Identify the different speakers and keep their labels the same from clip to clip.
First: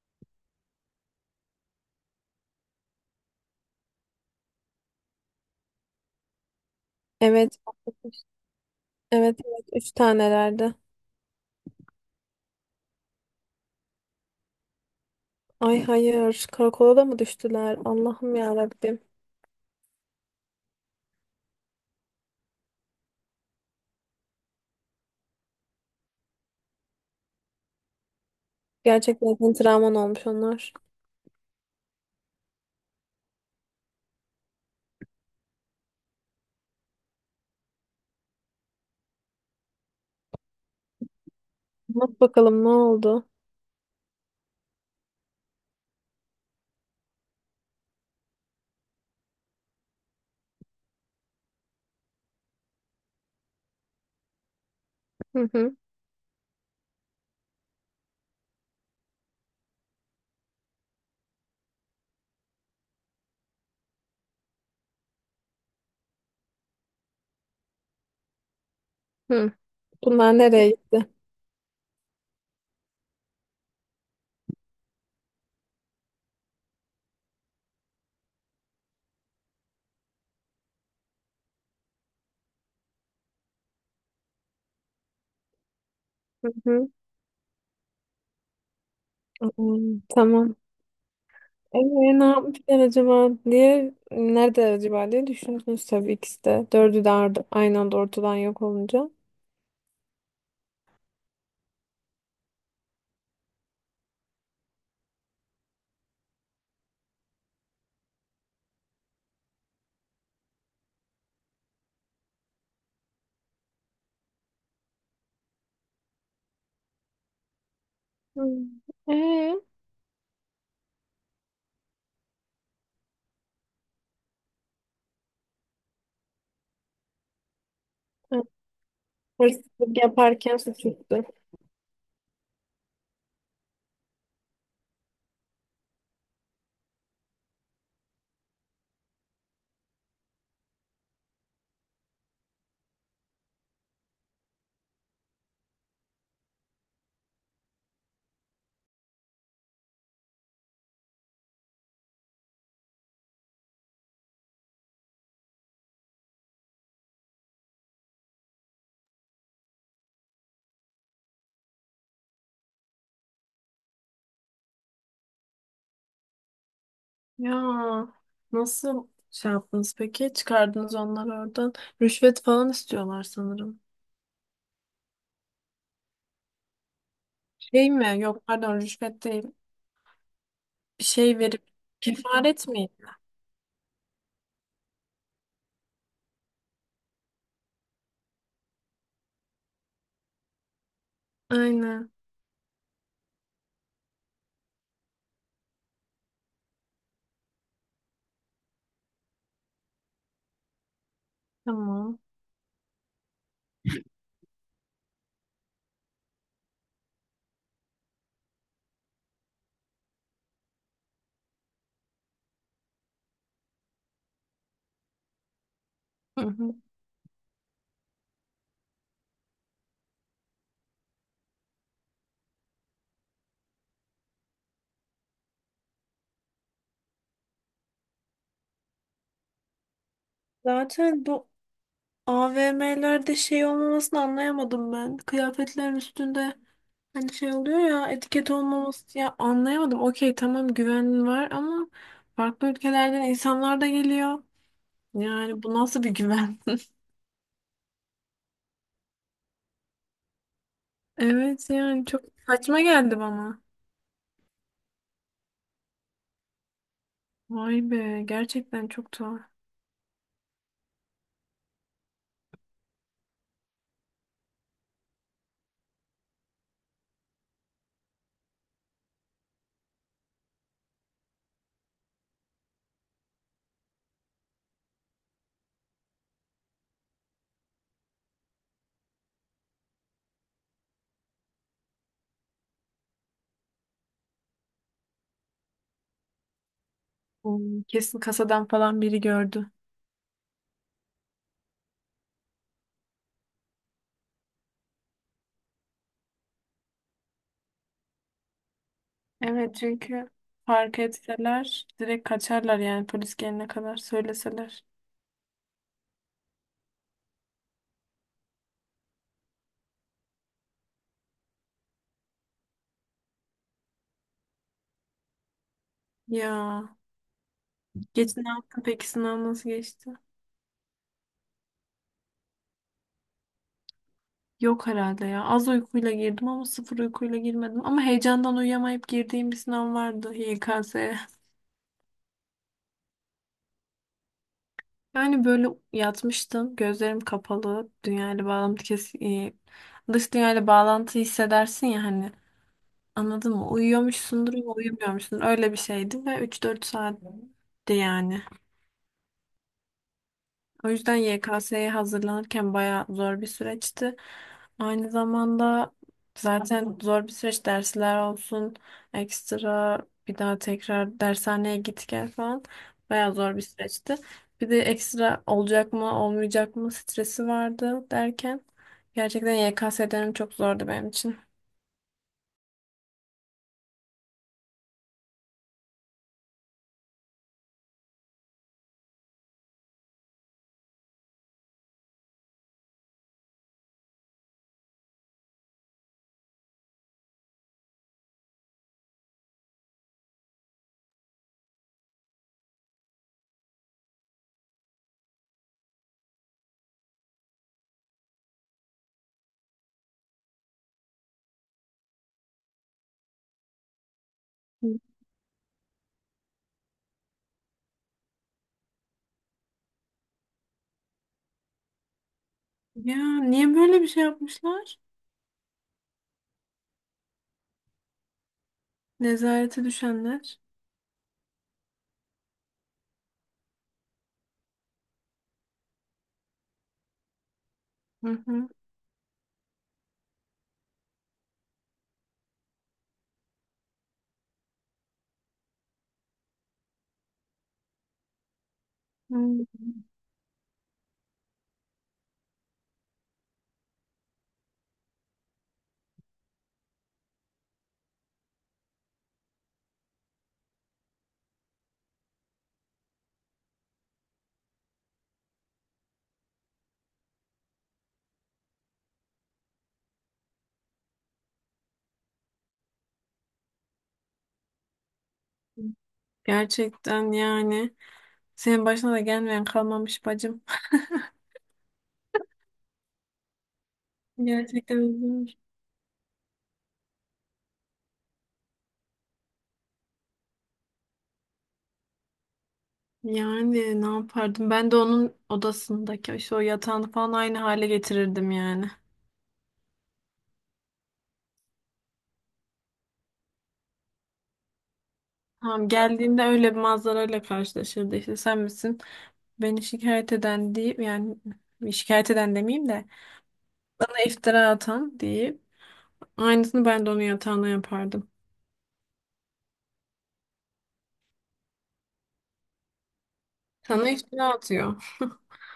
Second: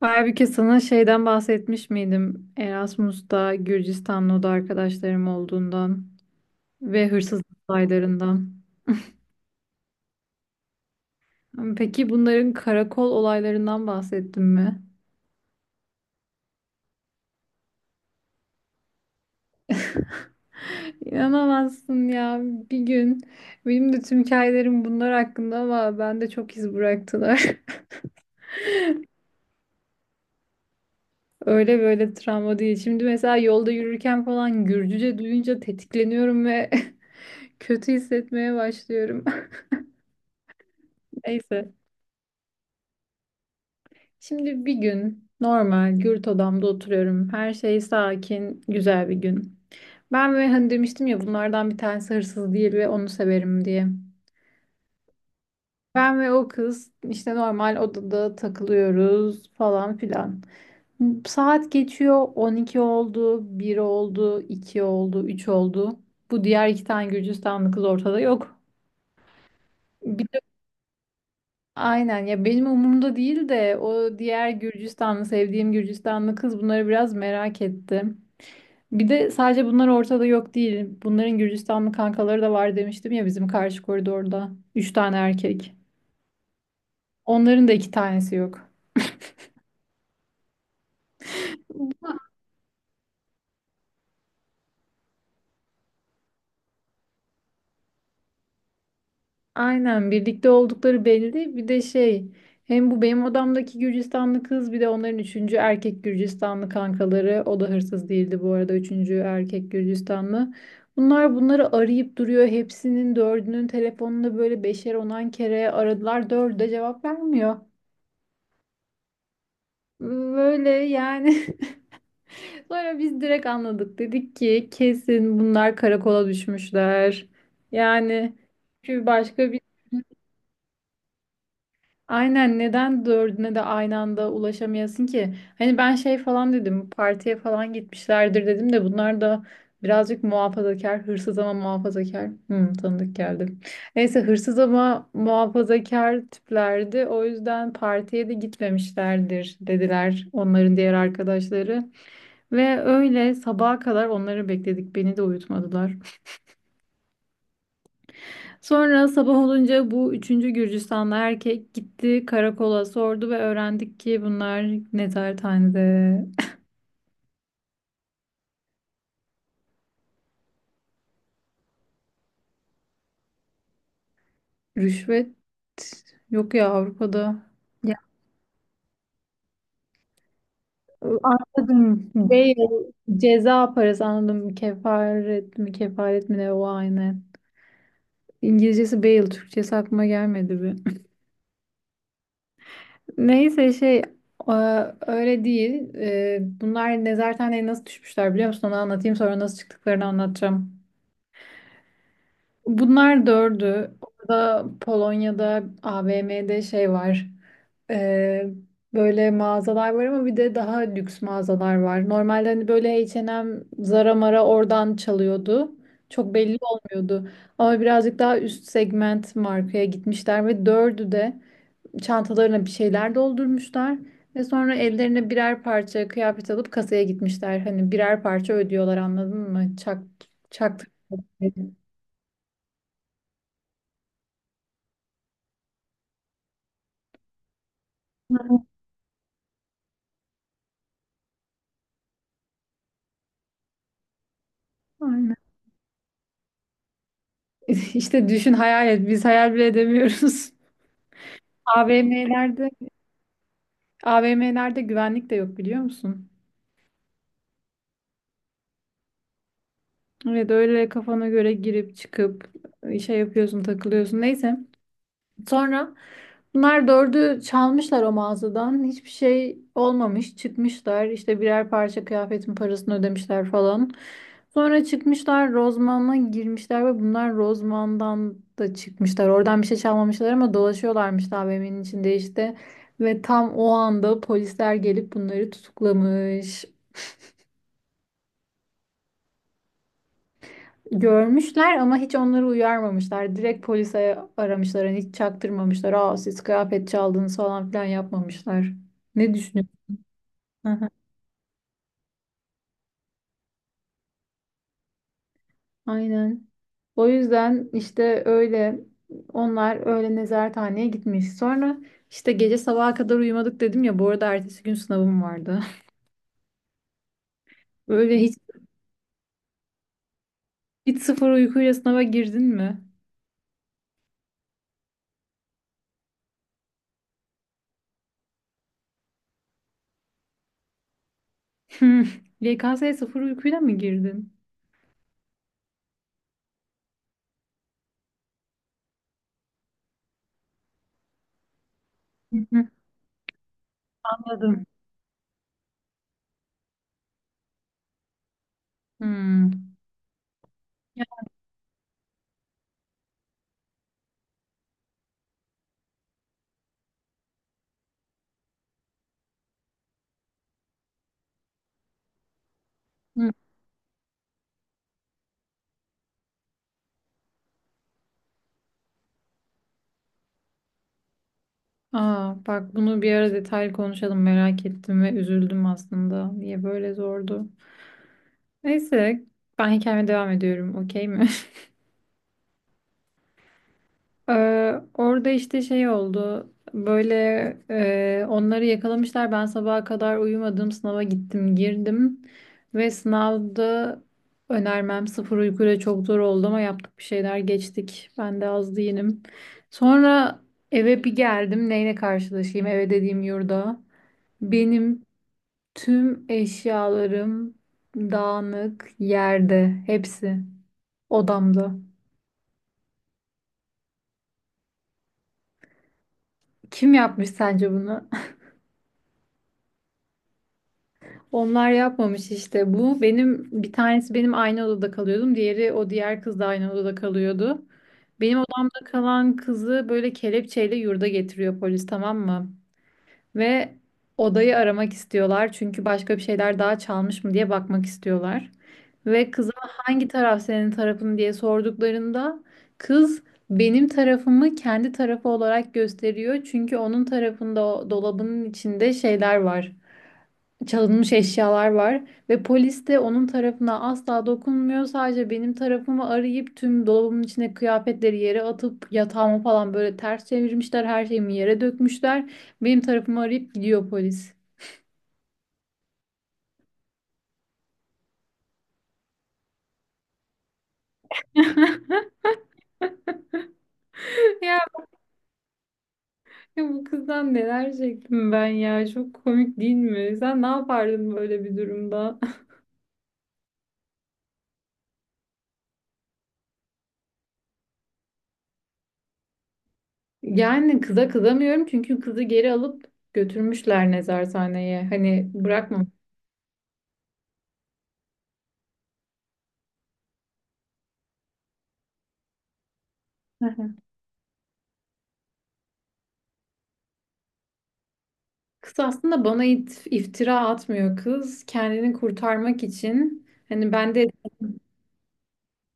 Speaker 1: Halbuki sana şeyden bahsetmiş miydim? Erasmus'ta Gürcistanlı'da arkadaşlarım olduğundan ve hırsızlık
Speaker 2: Evet.
Speaker 1: olaylarından.
Speaker 2: Evet evet. Üç tanelerdi.
Speaker 1: Peki bunların karakol olaylarından bahsettim mi?
Speaker 2: Ay hayır. Karakola da mı düştüler? Allah'ım ya Rabbim.
Speaker 1: İnanamazsın ya. Bir gün benim de tüm hikayelerim bunlar hakkında ama ben de çok iz bıraktılar.
Speaker 2: Gerçekten senin travman olmuş onlar.
Speaker 1: Öyle böyle travma değil. Şimdi mesela yolda yürürken falan Gürcüce duyunca tetikleniyorum ve kötü hissetmeye başlıyorum. Neyse.
Speaker 2: Bak bakalım ne oldu?
Speaker 1: Şimdi bir gün normal gürt odamda oturuyorum. Her şey sakin, güzel bir gün. Ben ve hani demiştim ya bunlardan bir tanesi hırsız değil ve onu severim diye.
Speaker 2: Hı hı.
Speaker 1: Ben ve o kız işte normal odada takılıyoruz falan filan. Saat geçiyor 12 oldu, 1 oldu, 2 oldu, 3 oldu. Bu diğer iki tane Gürcistanlı kız ortada yok.
Speaker 2: Hı.
Speaker 1: Bir
Speaker 2: Bunlar
Speaker 1: de
Speaker 2: nereye gitti?
Speaker 1: aynen ya benim umurumda değil de o diğer Gürcistanlı sevdiğim Gürcistanlı kız bunları biraz merak etti. Bir de sadece bunlar ortada yok değil. Bunların Gürcistanlı kankaları da var demiştim ya bizim karşı koridorda. Üç tane erkek.
Speaker 2: Hı hı.
Speaker 1: Onların da iki tanesi yok.
Speaker 2: Hmm, tamam. Ee, Ne yapmışlar acaba diye nerede acaba diye düşündünüz tabii ikisi de. Dördü de aynı anda ortadan yok olunca.
Speaker 1: Aynen birlikte oldukları belli. Bir de şey hem bu benim odamdaki Gürcistanlı kız bir de onların üçüncü erkek Gürcistanlı kankaları. O da hırsız değildi bu arada üçüncü erkek Gürcistanlı. Bunlar bunları arayıp duruyor. Hepsinin dördünün telefonunda böyle beşer onan kere aradılar. Dördü de cevap vermiyor.
Speaker 2: Hmm. Ee,
Speaker 1: Böyle yani. Sonra biz direkt anladık. Dedik ki kesin bunlar karakola düşmüşler. Yani çünkü başka bir
Speaker 2: Hırsızlık yaparken suçüstü.
Speaker 1: aynen neden dördüne de aynı anda ulaşamayasın ki? Hani ben şey falan dedim partiye falan gitmişlerdir dedim de bunlar da birazcık muhafazakar hırsız ama muhafazakar. Hmm, tanıdık geldi. Neyse hırsız ama muhafazakar tiplerdi. O yüzden partiye de gitmemişlerdir dediler onların diğer arkadaşları. Ve öyle sabaha kadar onları bekledik. Beni de uyutmadılar. Sonra sabah olunca bu üçüncü Gürcistanlı erkek gitti karakola sordu ve öğrendik ki bunlar nezarethanede.
Speaker 2: Ya, nasıl şey yaptınız peki? Çıkardınız onları oradan. Rüşvet falan istiyorlar sanırım.
Speaker 1: Rüşvet yok ya Avrupa'da.
Speaker 2: Şey
Speaker 1: Ya,
Speaker 2: mi? Yok pardon rüşvet değil. Bir şey verip
Speaker 1: anladım. Şey,
Speaker 2: kefaret miydi?
Speaker 1: ceza parası anladım. Kefaret mi kefaret mi ne o aynı. İngilizcesi bail, Türkçesi aklıma gelmedi bir.
Speaker 2: Aynen.
Speaker 1: Neyse şey e, öyle değil. Bunlar nezarethaneye nasıl düşmüşler biliyor musun? Onu anlatayım sonra nasıl çıktıklarını anlatacağım.
Speaker 2: Tamam.
Speaker 1: Bunlar dördü. Orada Polonya'da AVM'de şey var. E, Böyle mağazalar var ama bir de daha lüks mağazalar var. Normalde hani böyle H&M, Zara Mara oradan çalıyordu. Çok
Speaker 2: Hı
Speaker 1: belli
Speaker 2: hı.
Speaker 1: olmuyordu. Ama birazcık daha üst segment markaya gitmişler ve dördü de çantalarına bir şeyler doldurmuşlar ve sonra ellerine birer parça kıyafet alıp kasaya gitmişler. Hani birer parça ödüyorlar anladın mı? Çaktı.
Speaker 2: Zaten bu AVM'lerde şey olmamasını anlayamadım ben. Kıyafetlerin üstünde hani şey oluyor ya, etiket olmaması ya, anlayamadım. Okey, tamam, güven var ama farklı ülkelerden insanlar da geliyor.
Speaker 1: Aynen.
Speaker 2: Yani bu nasıl bir güven?
Speaker 1: İşte düşün hayal et. Biz hayal bile edemiyoruz.
Speaker 2: Evet yani çok
Speaker 1: AVM'lerde
Speaker 2: saçma geldi bana.
Speaker 1: AVM'lerde güvenlik de yok biliyor musun?
Speaker 2: Vay be, gerçekten çok tuhaf.
Speaker 1: Evet öyle kafana göre girip çıkıp şey yapıyorsun takılıyorsun. Neyse. Sonra bunlar dördü çalmışlar o mağazadan. Hiçbir şey olmamış. Çıkmışlar. İşte birer parça kıyafetin parasını ödemişler falan. Sonra çıkmışlar Rozman'a girmişler ve bunlar Rozman'dan da çıkmışlar. Oradan bir şey çalmamışlar ama dolaşıyorlarmış AVM'nin içinde işte. Ve tam o anda polisler gelip bunları tutuklamış.
Speaker 2: Hmm, kesin kasadan falan biri gördü.
Speaker 1: Görmüşler ama hiç onları uyarmamışlar. Direkt polise aramışlar. Hani hiç çaktırmamışlar. Aa, siz kıyafet çaldınız falan filan yapmamışlar. Ne düşünüyorsun?
Speaker 2: Evet, çünkü
Speaker 1: Aha.
Speaker 2: fark etseler direkt kaçarlar yani polis gelene kadar söyleseler.
Speaker 1: Aynen. O yüzden işte öyle onlar öyle nezarethaneye gitmiş. Sonra işte gece sabaha kadar uyumadık dedim ya. Bu arada ertesi gün sınavım vardı.
Speaker 2: Ya,
Speaker 1: Böyle hiç,
Speaker 2: geç, ne yaptın peki, sınav nasıl geçti?
Speaker 1: hiç sıfır uykuyla sınava girdin mi?
Speaker 2: Yok herhalde ya, az uykuyla girdim ama sıfır uykuyla girmedim. Ama heyecandan uyuyamayıp girdiğim bir sınav vardı, YKS.
Speaker 1: YKS'ye sıfır uykuyla mı girdin?
Speaker 2: Yani böyle yatmıştım. Gözlerim kapalı. Dünyayla bağlantı kes dış dünyayla bağlantı hissedersin ya hani.
Speaker 1: Hı hı.
Speaker 2: Anladın mı? Uyuyormuşsundur
Speaker 1: Anladım.
Speaker 2: ama uyumuyormuşsun. Öyle bir şeydi ve 3-4 saatti yani.
Speaker 1: Hmm.
Speaker 2: O
Speaker 1: Ya.
Speaker 2: yüzden YKS'ye hazırlanırken bayağı zor bir süreçti. Aynı zamanda zaten zor bir süreç, dersler olsun, ekstra bir daha tekrar dershaneye git gel falan,
Speaker 1: Hı.
Speaker 2: bayağı zor bir süreçti. Bir de ekstra olacak mı olmayacak mı stresi vardı derken gerçekten YKS dönemi çok zordu benim için.
Speaker 1: Aa, bak bunu bir ara detaylı konuşalım merak ettim ve üzüldüm aslında. Niye böyle zordu? Neyse ben hikayeme devam ediyorum, okey mi? Orada işte şey oldu. Böyle onları yakalamışlar. Ben sabaha kadar uyumadım. Sınava gittim girdim. Ve sınavda önermem sıfır uykuyla çok zor oldu ama yaptık bir şeyler geçtik. Ben de az değilim. Sonra eve bir geldim. Neyle karşılaşayım? Eve dediğim yurda. Benim tüm eşyalarım dağınık yerde, hepsi odamda.
Speaker 2: Ya niye böyle bir şey yapmışlar?
Speaker 1: Kim yapmış sence bunu?
Speaker 2: Nezarete düşenler.
Speaker 1: Onlar yapmamış işte. Bu benim bir tanesi benim aynı odada kalıyordum. Diğeri o diğer kız da aynı odada kalıyordu.
Speaker 2: Hı
Speaker 1: Benim
Speaker 2: hı.
Speaker 1: odamda kalan kızı böyle kelepçeyle yurda getiriyor polis, tamam mı? Ve odayı aramak istiyorlar çünkü başka bir şeyler daha çalmış mı diye bakmak istiyorlar. Ve kıza
Speaker 2: Hı.
Speaker 1: hangi taraf senin tarafın diye sorduklarında kız benim tarafımı kendi tarafı olarak gösteriyor. Çünkü onun tarafında o dolabının içinde şeyler var, çalınmış eşyalar var ve polis de onun tarafına asla dokunmuyor. Sadece benim tarafımı arayıp tüm dolabımın içine kıyafetleri yere atıp yatağımı falan böyle ters çevirmişler. Her şeyimi yere dökmüşler. Benim tarafımı arayıp gidiyor polis.
Speaker 2: Gerçekten yani. Senin başına da gelmeyen kalmamış bacım.
Speaker 1: Ya,
Speaker 2: Gerçekten üzülür.
Speaker 1: bu kızdan neler çektim ben ya. Çok komik değil mi? Sen ne yapardın böyle bir durumda?
Speaker 2: Yani ne yapardım? Ben de onun odasındaki işte o yatağını falan aynı hale getirirdim yani.
Speaker 1: Yani kıza kızamıyorum çünkü kızı geri alıp götürmüşler nezarethaneye. Hani bırakmam.
Speaker 2: Tamam, geldiğinde öyle bir manzarayla karşılaşırdı işte, sen misin beni şikayet eden deyip, yani şikayet eden demeyeyim de bana iftira atan deyip aynısını ben de onun yatağına yapardım.
Speaker 1: Kız aslında bana iftira atmıyor kız. Kendini kurtarmak için hani
Speaker 2: Sana iftira atıyor.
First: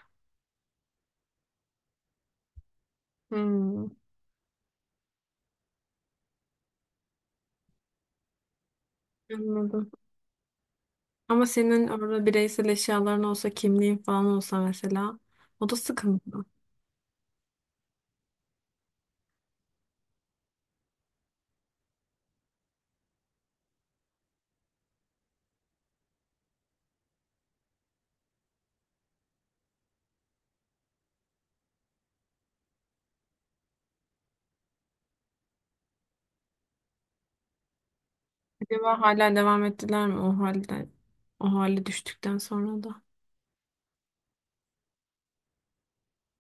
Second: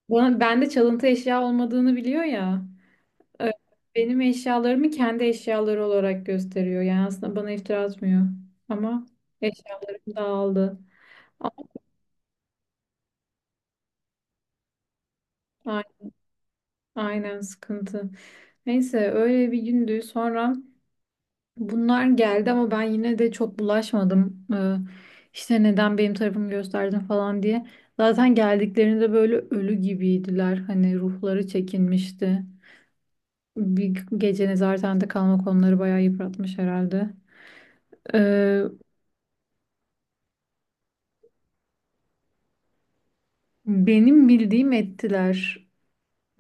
Speaker 1: bana bende çalıntı eşya olmadığını biliyor ya. Ö-
Speaker 2: Hmm,
Speaker 1: Benim eşyalarımı kendi eşyaları olarak gösteriyor. Yani aslında bana iftira atmıyor. Ama
Speaker 2: anladım.
Speaker 1: eşyalarım dağıldı.
Speaker 2: Ama senin orada bireysel eşyaların olsa, kimliğin falan olsa mesela, o da
Speaker 1: A-
Speaker 2: sıkıntı.
Speaker 1: Aynen, sıkıntı. Neyse öyle bir gündü. Sonra bunlar geldi ama ben yine de çok bulaşmadım. İşte neden benim tarafımı gösterdin falan diye. Zaten geldiklerinde böyle ölü gibiydiler. Hani ruhları çekinmişti. Bir gece nezarette kalmak onları bayağı yıpratmış herhalde. Ee,
Speaker 2: Acaba hala devam ettiler mi o halde? O hale düştükten sonra da.
Speaker 1: benim bildiğim ettiler.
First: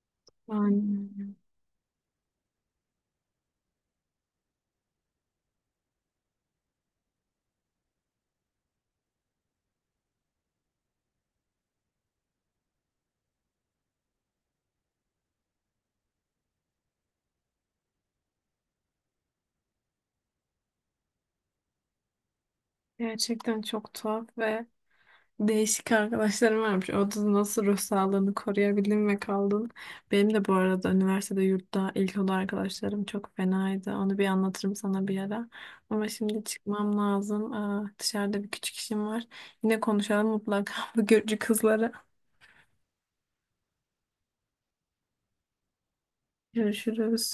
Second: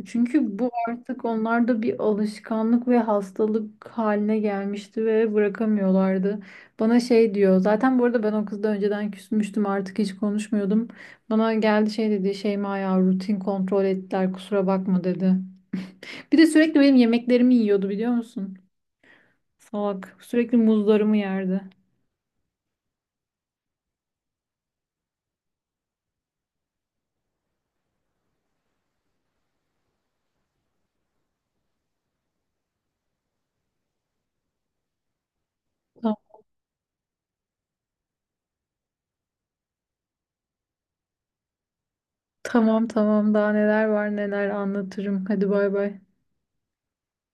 Speaker 1: Çünkü bu artık
Speaker 2: Yani
Speaker 1: onlarda bir alışkanlık ve hastalık haline gelmişti ve bırakamıyorlardı. Bana şey diyor. Zaten bu arada ben o kızla önceden küsmüştüm. Artık hiç konuşmuyordum. Bana geldi şey dedi. Şeyma ya, rutin kontrol ettiler. Kusura bakma dedi. Bir de sürekli benim yemeklerimi yiyordu biliyor musun? Salak. Sürekli muzlarımı yerdi.
Speaker 2: gerçekten çok tuhaf ve değişik arkadaşlarım varmış. O da nasıl ruh sağlığını koruyabildin ve kaldın. Benim de bu arada üniversitede yurtta ilk oda arkadaşlarım çok fenaydı. Onu bir anlatırım sana bir ara. Ama
Speaker 1: Tamam,
Speaker 2: şimdi çıkmam lazım. Aa, dışarıda bir küçük işim var. Yine konuşalım mutlaka bu Gürcü kızlara.
Speaker 1: tamam, tamam. Daha neler var neler anlatırım. Hadi bay bay.
Speaker 2: Görüşürüz.